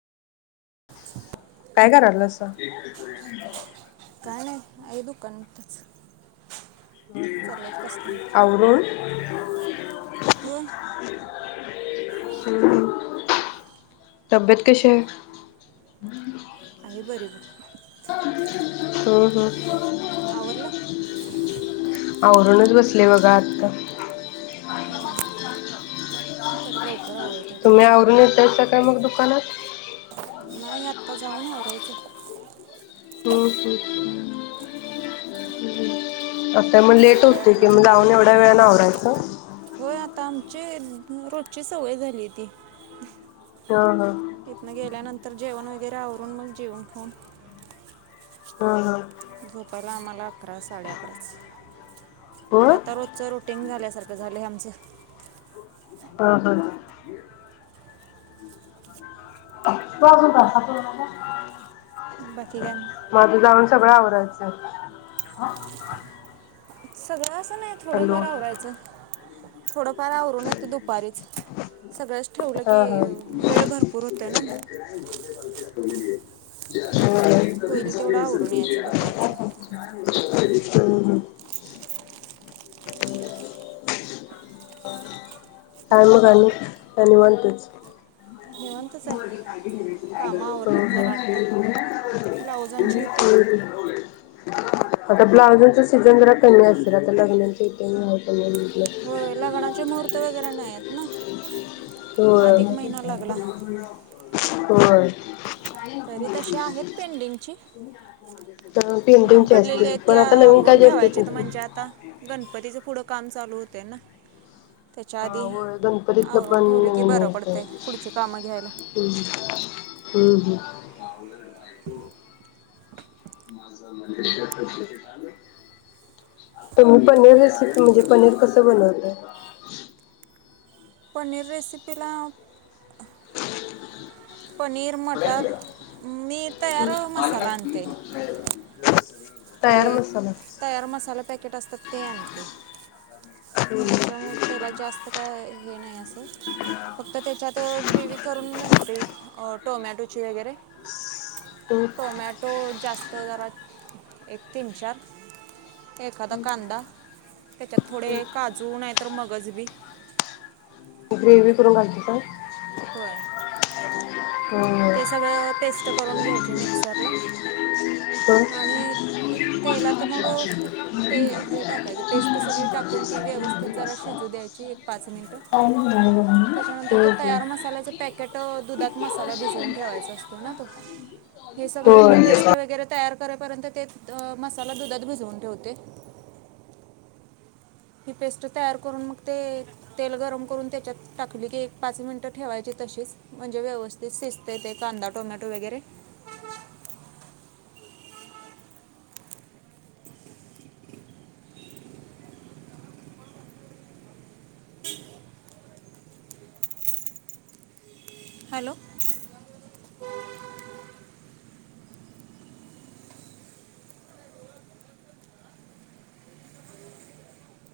काय करालसा? तच आवरून हो [inaudible] तब्येत कशी आहे मि बरी होत. हम हम. आवरला आवरूनच बसले बघा आत्ता. हा, तर लव तुम्ही आवरून येतायसा काय मग दुकानात. नाही आत्ता जाऊन आवरायचं. हम-हम त्यामुळे आता लेट होते की साडेआठला म्हणलं बंद जाऊन करायचं एवढ्या वेळ न आवरायचं. होय आता आमची रोजची सवय झाली ती हा हा इथनं गेल्यानंतर जेवण व मागे आवरून मग जेवन खाऊन हम हम झोपाला आम्हाला अकरा साडे अकरा च होय आता रोजच रोटींग झाल्यासारख झालायं आमच व बर बर बर तजून बाकी काय माझं जाऊन सगळं आवत बच सदाच नाही थोडंफार आवरायचं थोडंफार आवरून येते दुपारीच सगळंच ठेवलं की हा हा वेळ भरपूर होतोय ना ठले होईल तेवढं असेल आवरून तुम यायचं दुपारचं टाम काणी त्यांन वाटेज निवांतच आहे कामं हम्म आवरलीत जरा हम्म आत्ता ब्लाऊजांची होतीत आता ब्लाउजांचा सीझन जरा कमी असेल आता लग्नाचा इथे कमी होय लग्नाचे मुहूर्त वगैरे नाही आहेत नाही हो हो तरी तशी आहेत पेंडिंगची तर पेंडिंग पेंटिंगचे पडलेली असते आहे पण त्या आता नवीन काय आवरून जास्त येत ठेवायचे नसते. म्हणजे आता गणपतीच पुढं काम चालू होत तन हा हो गणपतीतलं की बरं पणतम् पडतंय पुढची कामं घ्यायला हम्् पावलं बायको त मी पनीर रेसिपी म्हणजे पनीर कस बनवत पनीर रेसिपला पनीर मटर मी तयार मसाला आणते ते तयार मसाला. तयार मसाे पॅकेट पस्त ते आहे ते हम्म. त्याच्यामुळे त्याला जास्त काय हे नाही असं फक्त त्याच्यात ग्रेवी करून घालते टोमॅटोची वगैरे टोमॅटो जास् तं जरा. एक तीन चार. एखादा कांदा. त्याच्यात थोडे काजू नाय तर मगज.. व्ही.. ग्रेवी करून घालता कां? होय होय. ते सगळं पेस्ट करून घ्यायचे मिक्सरला आणि तेला तर मग ते हे टाकायचं पेस्ट सगळी टाकून ती व्यवस्थित जरा शिजू द्यायची एक पाच मिनिटं. [inaudible] चं पॅकेट, दुधात मसाला भिजवून ठेवायचा असतो ना तो? हे सगळं होय. पेस्ट वैगरे तर तयार करे पर्यंत ते मसाला दुधात भीजवून ठेवते. हि पेस्ट तयार करून मग ते तेल गरम करून ती त्याच्यात टाकली की एक पाच मिनिटं ठेवायची तशीच. म्हणजे व्यवस्थित शिजते ते कांदा टोमॅटो वगैरे. हॅलो.